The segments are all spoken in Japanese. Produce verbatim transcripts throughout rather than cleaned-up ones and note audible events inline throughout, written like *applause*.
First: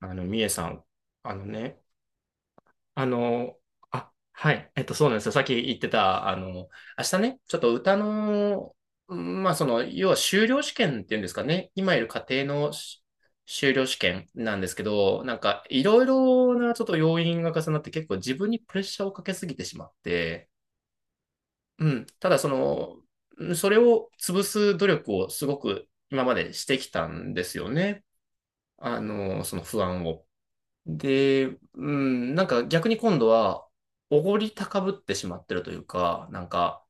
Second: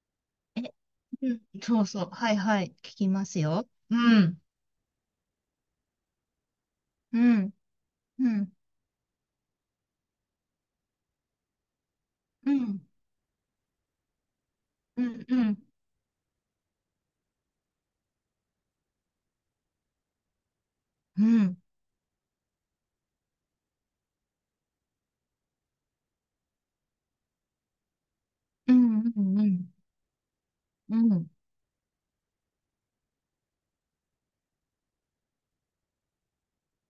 あの、みえさえ、ん、あうん、のね、そうそう。はいはい。聞あきますの、よ。うあ、ん。はい、えっと、そうなんですよ。さっき言ってた、あの、明日うね、ん。ちょっと歌うん。の、うんまあ、その、要は修了試験っていうんですかね、今いる家庭うのん。し修了試験なんですけうど、ん。なうんん。か、いろいろなちょっと要因が重なって、結構自分にプレッシャーをかけすぎてしまって、うん。うん、ただ、その、うんそれを潰す努力をすごく今までしてきたんですよね。うあん。うの、そのん。不安を。うん。で、うん、なんか逆に今度は、おごり高ぶってしまってるというか、なんか、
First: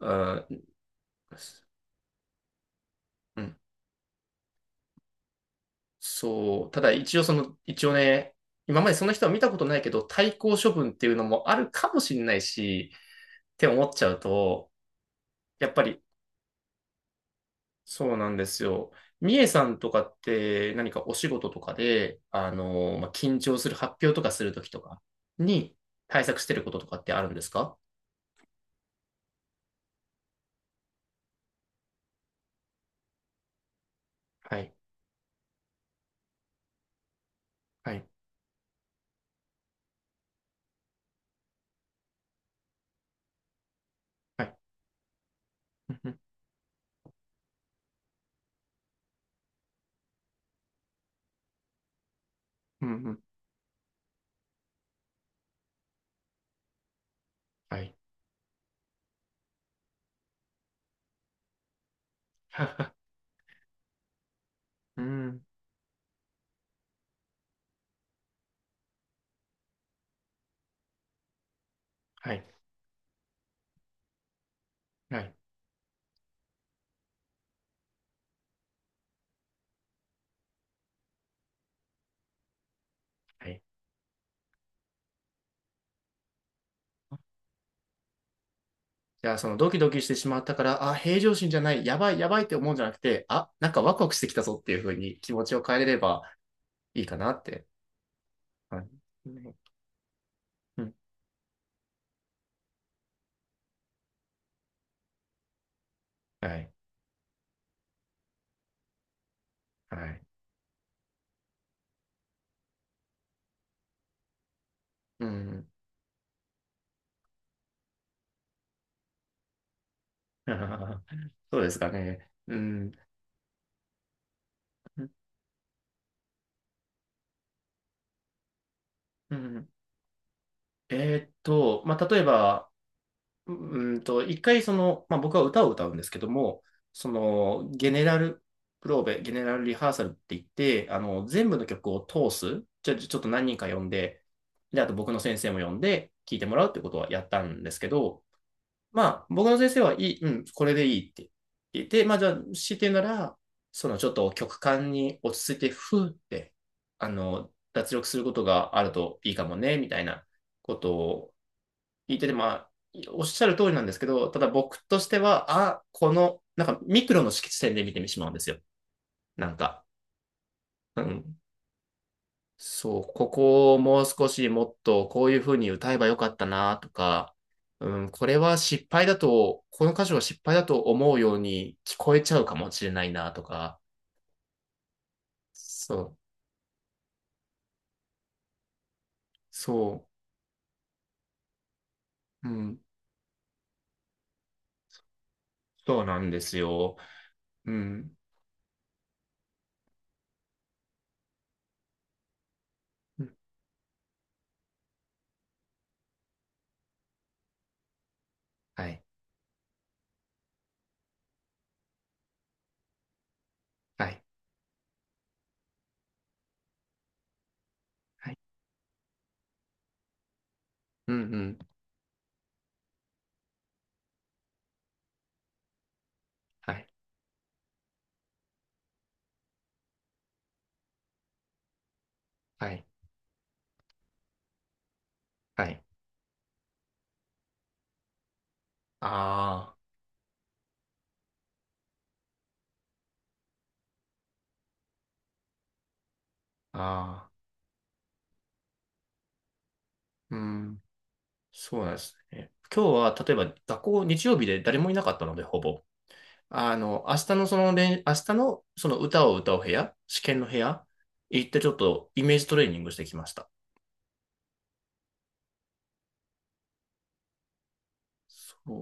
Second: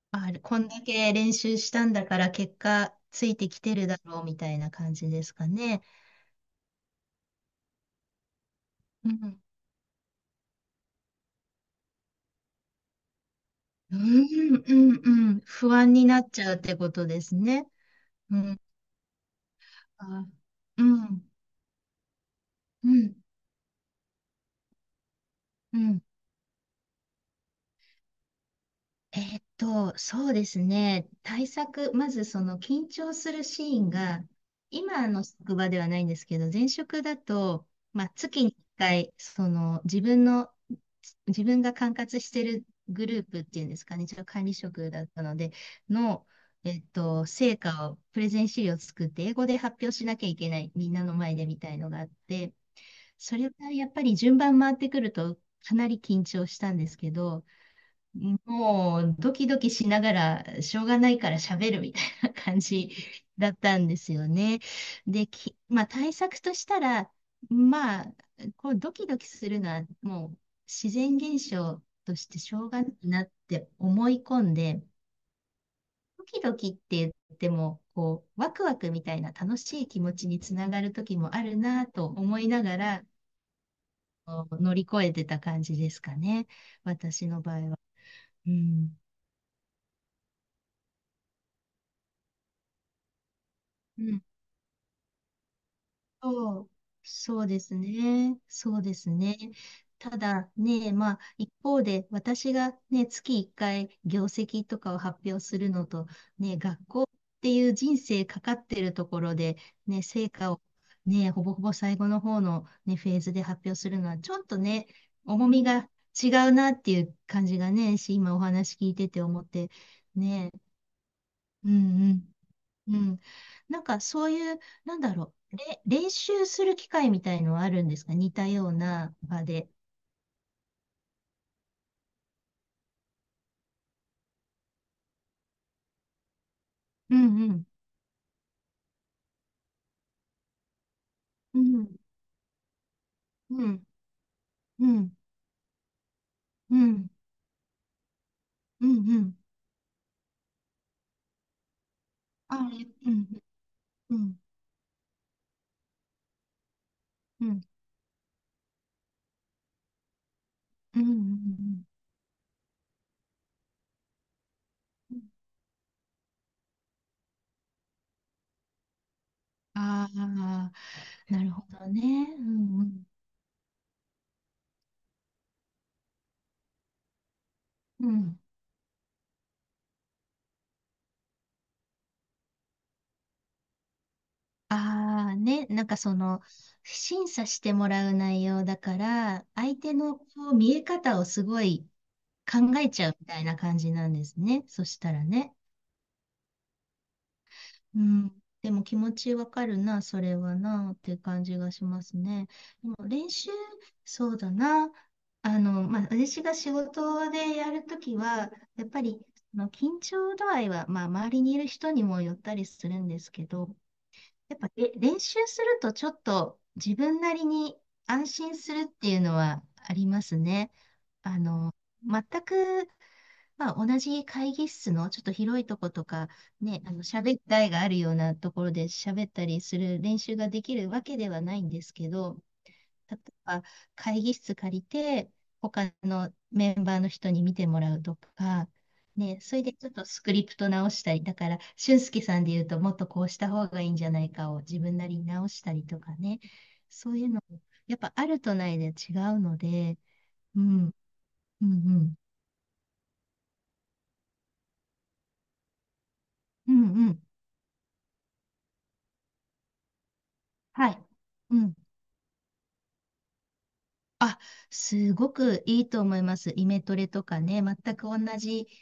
うあれ、こんん、だけ練習したんだから結果ついうてん、きてるだろうみたいな感じですかね。そう、ただ一応その、一応ね、今までそうの人は見ん。たことないけど、対抗処分っていうのもあるかもしれないし、って思っうちゃうん。と、うん。うんやっ不ぱ安り、になっちゃうってことですね。そうなんうでん。すよ。みえさんとかっあ、てう何かおん。仕事とかで、あうの、まあ、ん。緊張する発表とかするときとかにうん。対策してることとかってあるんですか？えーっと、そうですね。対策、まずその緊張するシーンが、はい。今の職場ではないんですけど、前職だと、はまい。あ、月にいっかい、その自分の、自分が管轄してるグループっていうんですかね、一応は管理い。職だったので、うんうんの、えーっと、成果を、プレゼン資料を作って、英語で発表しなきゃいけない、みんなの前でみたいのがあって、うんうんそれがやっぱり順番回ってくると、かなり緊張したんですけど、はい。もうドキドキしながら、しょうがないから喋るみたいな感じ *laughs* だったんですよね。うで、ん。き、まあ対策としたら、まあ、こうドキドキするのはもう自然現象としはてい。しょうがないなって思い込んで、はい。ドキドキって言っても、こう、ワクワクみたいな楽しい気持ちにつながる時もあるなと思いながら、はい。こう乗り越えてた感じですかね。私の場合は。うん。じゃあ、そのドキドキしてしまったから、あ、平常心じゃない、やばい、やばいって思うんじゃなくて、あ、なんかワクワクしてきたぞっていうふうに気持ちを変えれればそう、いいかなそっうでて。すね。はそうですい。ね。ねただうね、ん。まあ、一方で、私がね、月いっかい業績とかを発表するのと、はね、い。学校っていう人生かかってるところで、はね、い。成果をね、ほぼほぼ最後の方のね、フェーズで発表するのは、ちょっとね、う重みん。が違うなっていう感じがね、し、今お話聞いてて思って、ね、*laughs* そううですかんね。うん。うん。うん。なんかそういう、なんだろう、れ、練習する機会みたいのはあるんですか、似たようなう場ん。で？えーっと、まあ、例えば、うんと、一回その、まあ、僕は歌を歌うんですけども、そうんうん。の、ゲネラルプローベ、ゲネラルリハーサルって言って、あの、全部うの曲ん。を通す、ちょ、ちょっと何人うか呼ん。んで、で、あうと僕ん。の先生も呼んで、聞いてもらうっうてことん。はやったんですけど、うん。まうあ、ん。僕の先生はいい、うん、これでいいって言って、まあ、じゃあ、あ、強いて言うなうん。ら、そのちょっうとん。曲間に落ち着いて、ふーって、あうの、ん。脱力することがあるといいかもね、みたいなことうをん。聞いてて、まあ、おっしゃる通りなんですけど、ただ僕としうてん。は、あ、この、なんかミクロの色地点で見てしまうんですよ。なんか、ああうー、ん。なるほどね。うんうそん。う、ここをもう少しもっとこういう風に歌えばよかったなとか、ううん、これん。は失敗だと、この歌詞は失敗だと思うように聞こえちゃうかもしれないなとか、ああ、ね。なんそかそう、の、審査してもらう内容だから、相手そのこう見え方をすごいう、う考ん、えちゃうみたいな感じなんですね。そしたらね。そうなんですよ。ううん、ん。でも気持ちわかるな、それはな、って感じがしますね。でもう練ん習、そうだな。あの、まあ、私が仕事でやるときは、やはっぱい、り、あの緊張度合いは、まあ、周りにいる人にもよったりするんですけど、はい、やっぱ、え、練習するとちょっと自分なりに安はい、心するっていうのはありますね。うん、うあん、の、全くまあ、同じ会議室のちょっと広いとことか、はね、い、あの、喋ったいがあるようなところで喋ったりする練習ができるわけではないんですけど、はい、例えば会議室借りて、はい、他のメンバーの人に見てもらうとか、ね、それであちょっとスクリプト直したり、だから、俊介さんで言うと、もっとこうした方がいいんじゃないかを自分なりに直したりとかね、あ、そういうああ。の、やっぱあるとないで違うので、ううん、ん、うん、うそうなんでん、すね。今日は、例えば、学校、日曜日で誰もいなかったので、ほぼ。うあん、の、う明ん、日のその練、明日のその歌を歌う部屋、試験の部屋、はい。行っうてちょん。っとイメージトレーニングしてきました。あ、すごくいいと思います。イメトレとかね、全く同じそ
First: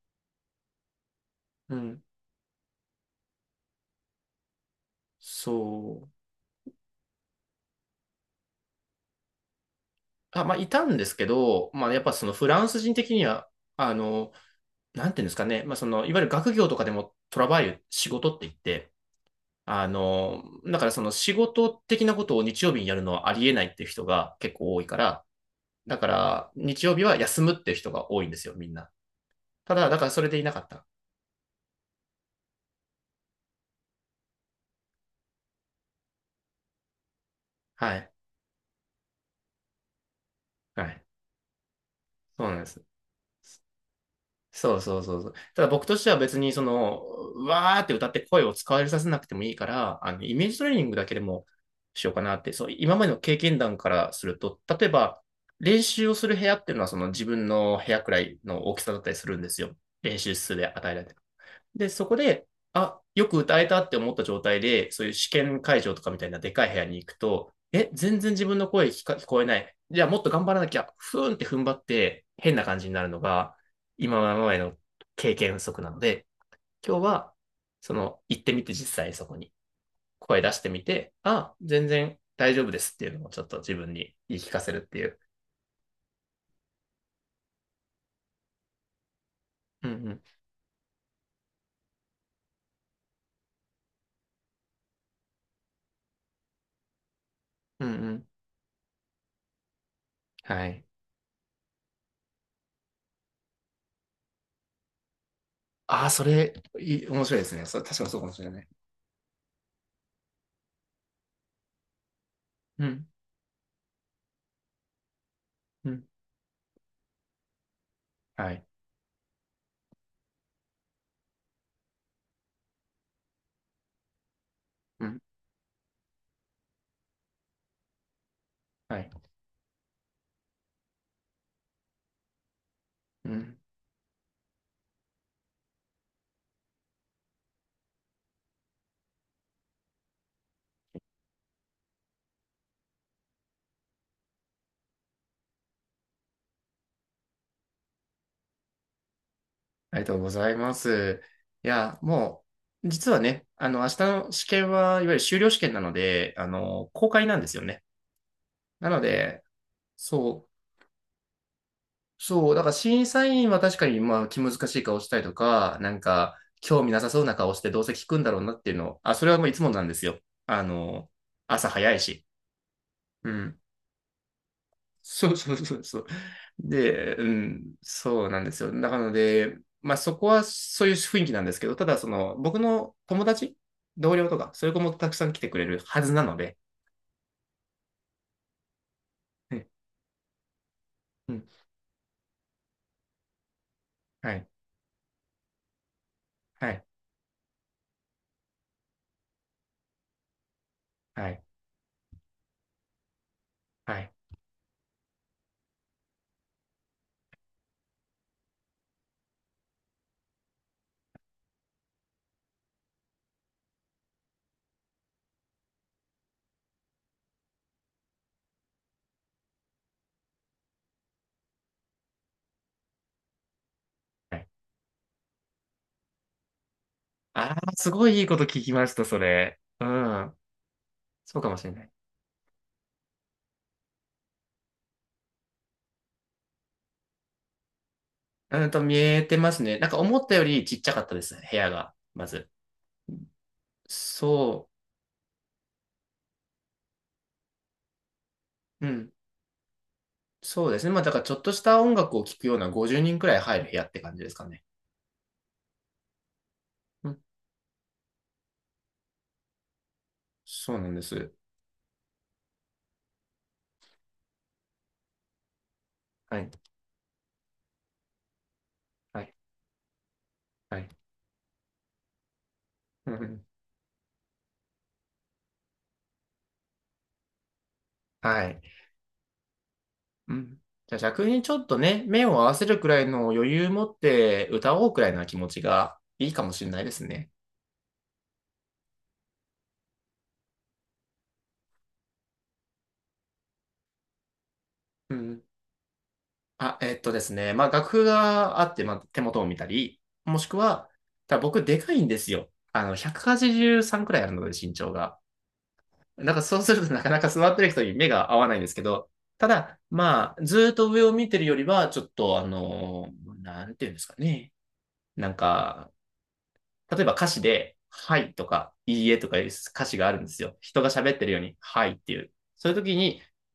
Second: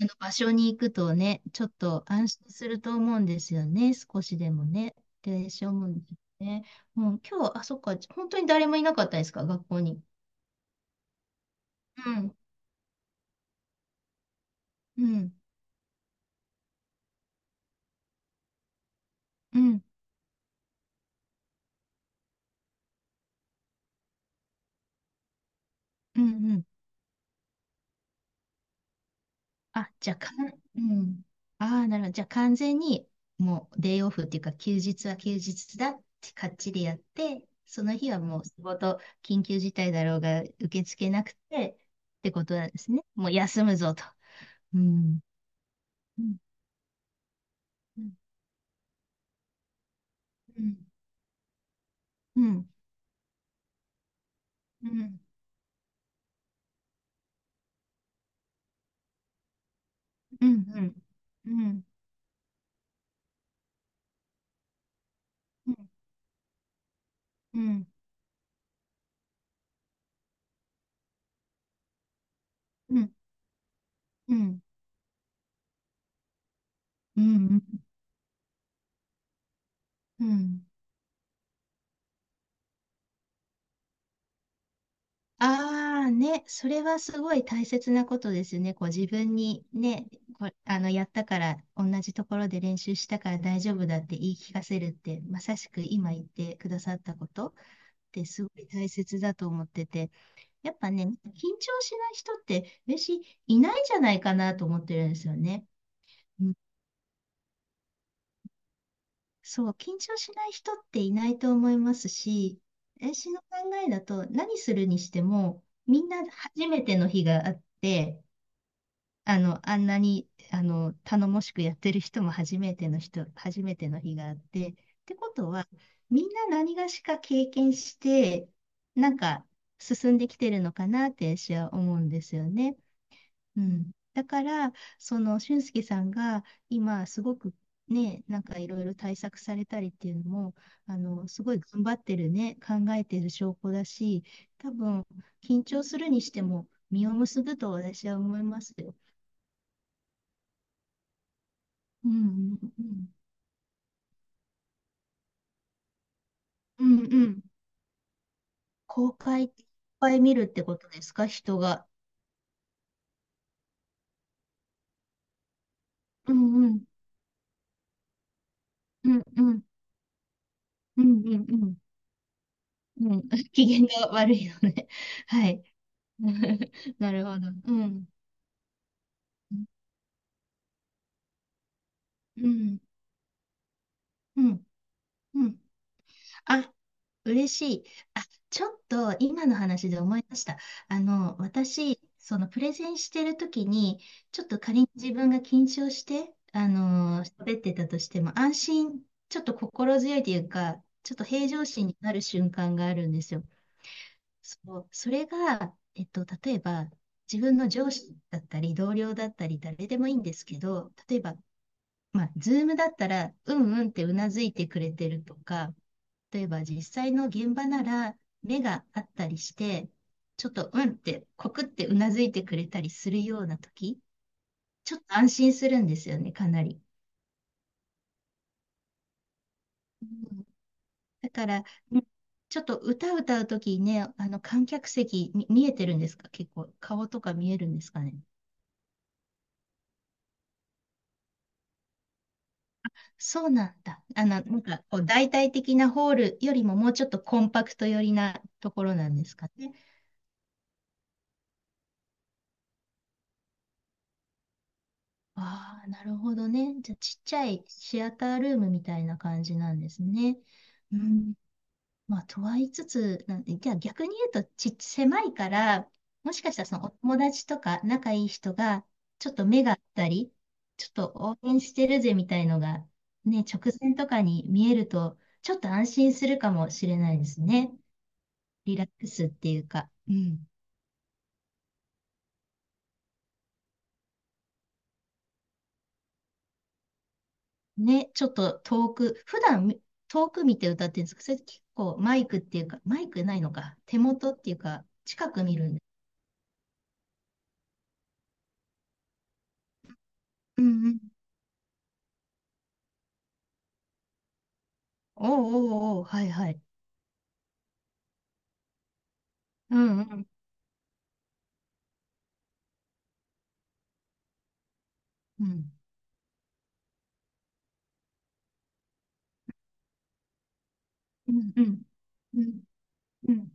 あの場所に行くとね、ちょっう。うん。と安心すると思うんですよね、少しでもね。で、しょうもんそう。ね。もう今日、あ、そっか、本当に誰もいなかったですか、学校に？あ、まあ、いたんですけど、まあ、やっうぱそのん、フランス人的には、あの、うなんていうんでん、すかね、まあ、その、いわゆる学業とかでもトラバイル、仕事って言って、うん、あの、だからその仕事的なことを日曜日にやるのはありえないっていう人が結構多いから、だかうん、ら、うん。日曜日は休むって人が多いんですよ、みんな。ただ、あ、だからじゃそれかでいん、なかっうた。ん、ああ、なるほど。じゃ完全にもうデイオフっていうか休日は休日だってかっちりやって、そはの日い。はもう仕事緊急事態だろうが受けはい。付けなくてってそこうとなんでです。すね。もう休むぞと。そううそうそん。うそう。ただ僕としてはうん。別にその、うわーってう歌っん。て声を使われさせなくてもいいから、あの、イメージうトレーん。ニングだけでもしようかなうって、そん。う、今までの経験談からすると、例うえん。ば練習をする部屋っていうのはその自分の部屋くらいの大きさだったりするんですよ。練習う室で与えん。られて。うん。で、そこで、あ、よく歌えたって思った状態で、そういう試験うん。会場とかみたいなでかい部屋に行くと、うん。え、全然自分の声聞か聞こえない。じゃあもっと頑張らなきゃ、ふーんって踏ん張って変な感じにうなるん。のが、今までの経験不足なので、今日うは、ん。その、行ってみて実際そこにう声出しん。てみて、あ、全然大丈夫ですっていうのをちょっと自分に言い聞かせるっていう。ああね、それはすごい大切なことですね。こう自分にうんね、うん。こあのやったから、同じところで練習したから大丈夫だって言い聞かせるって、まさしく今言ってくださったことっうんうてん。すごい大切だと思ってて、はやっい。ぱね、緊張しない人って私いないんじゃないかなと思ってるんですよね。ああ、そうん、れ、いい面白いですね。それ確かにそうかもしれない。そう、緊張しない人っていないと思いますし、うん。私の考えだと何するにしても、うみん。んな初めての日があって、はい。あの、あんなに、あの、頼もしくやってる人も初めての人、初めての日があって、っうてんことは、みんな何がしか経験して、はい。なんか進んできてるのかなって私は思うんですよね。うん。うん。だから、その、俊介さんが今、すごくね、なんかいろいろ対策されたりっていうのも、あの、すごい頑張ってるね、考えてる証拠だし、多分、緊張するにしても、実を結ぶと私は思いますよ。ありがとうございます。いや、うもんうんうう、実ん。はね、あの、明日の試験は、いわゆる修了試験なので、あうの、ん公開うなんん。ですよね。なの公で、開いっぱい見るっそう、てことですか、人が？そう、だから審査員は確かに、まあ、気難しい顔したりとか、なんうか、んう興ん。味なさそうな顔してどうせ聞くんだろうなっていうのを、うあ、んそれはうもういつん。もなんですよ。あうの、んう朝ん早いし。うん。うん。う *laughs* ん。機嫌が悪いのね。*laughs* そうはそうい。そうそう。*laughs* なで、うるほど。うん、ん。そうなんですよ。だからので、うまあそこはそういう雰囲気なんですけど、ただその僕ん。の友達、同僚とうか、そん。ういう子もたくさん来うてくん。れるはずなので、あ、嬉しい。あ、ちょっと今のね話で思い出した。あうの、ん、私、そのプレゼンしてる時に、はちょっい、と仮に自分が緊張して、あはい、の、喋ってたとしても、安心、ちょっと心強いというか、ちょっとはい、平常心になる瞬間があるんですよ。はい、そう、それが、えっと、例えば、自分の上司だったり、同僚だったり、誰でもいいんですけど、例えば、まあ、ズームだったら、うんうんってうなずいてくれてるとか、例えば実際の現場なら目があったりして、ちょっとうんって、コクってうなずいてくれたりするような時、はい。ちょっと安心するんですよね、かなり。ああ、すごいいいこと聞きました、それ。ううん、ん、だそうかかもら、しれない。うん、ちょっと歌歌う時にね、あの観客席み見えてるんですか、結構顔とか見えるんですかね？うんと、見えてますね。なんか思ったよりちっちゃかったですね、部屋が、まず。そうなんだ。あの、なんそかこう大体的なホールよりももうちょっとコンパクト寄りなとこう、うろなん、んですかね。そうですね。まあだからちょっとした音楽を聴くようなごじゅうにんくらい入る部屋って感じですかね。ああ、なるほどね。じゃあ、ちっちゃいシアタールームみたいな感じなんですね。そうなんうです。ん。まあ、とは言いつつ、なんじゃあ逆に言うと、ち、狭いから、もはしい。かしたらそのお友達とか仲いい人が、はちょっい。と目があったり、はちょい。っと応援してるぜみたいのが、うね、ん。直前とかに見えると、ちょっと安心するかもしれないですね。はい。リラックスっていうか。ううん。ん。じゃあ逆にちょっとね、目を合わせるくらいの余裕持って歌おうくらいな気持ちがいいかもしれないですね。ね、ちょっと遠く、普段み遠く見て歌ってるんですけど、それ結構マイクっていうか、マイクないのか、手元っていうか、う近ん。く見るんで。あ、えっとですね。まあ楽譜があって、まあ、手元を見たり、もしくうんは、うん。ただ僕でかいんですよ。あの、ひゃくはちじゅうさんくはちじゅうさんくらいあるので身長が。おうおうおう、はいなんかはそい。うするとなかなか座ってる人に目が合わないんですけど、たうだ、んうん。まあ、ずーっと上を見てるよりは、ちょっと、あの、なんていうんですかね。なんうん。か、例えば歌詞で、はいとか、いいえとかいう歌詞があるんですよ。人が喋ってるうようんに、うん。はいっていう。うんそういう時に、うん。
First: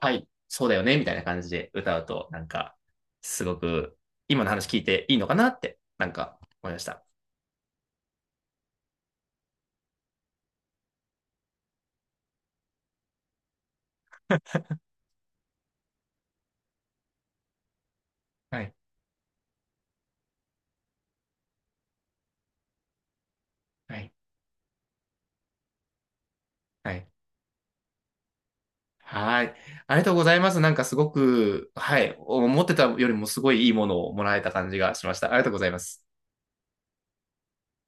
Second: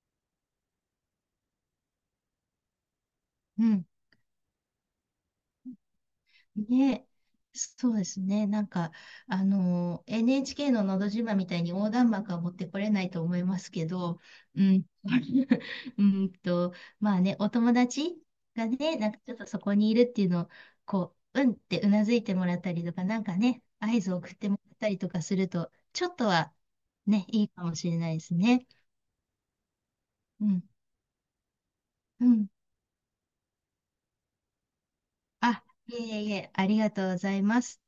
はい、そうだよね、みたいな感じで歌うと、なんか、すごうんく、今の話聞いていいのかなって、なんか、思いました。ね、そうですね。なんか、あの、エヌエイチケー ののど自慢みたいに横断幕は持ってこれないと思いますけど、うん、*laughs* うんと、まあね、お友達はがい、ね、なんかちょっとそこにいるっていうのを、こう、うんってうなずいてもらったりとか、なんかね、は合い、図を送ってもらったりとかすると、ちょっとははい。ね、いいかもしれないですね。はい。ありがとうございうます。ん、なんかすごく、はい、うん。思ってたよりもすごいいいものをもらえた感じがしました。ありがとうごあ、ざいまいす。えいえ、ありがとうございます。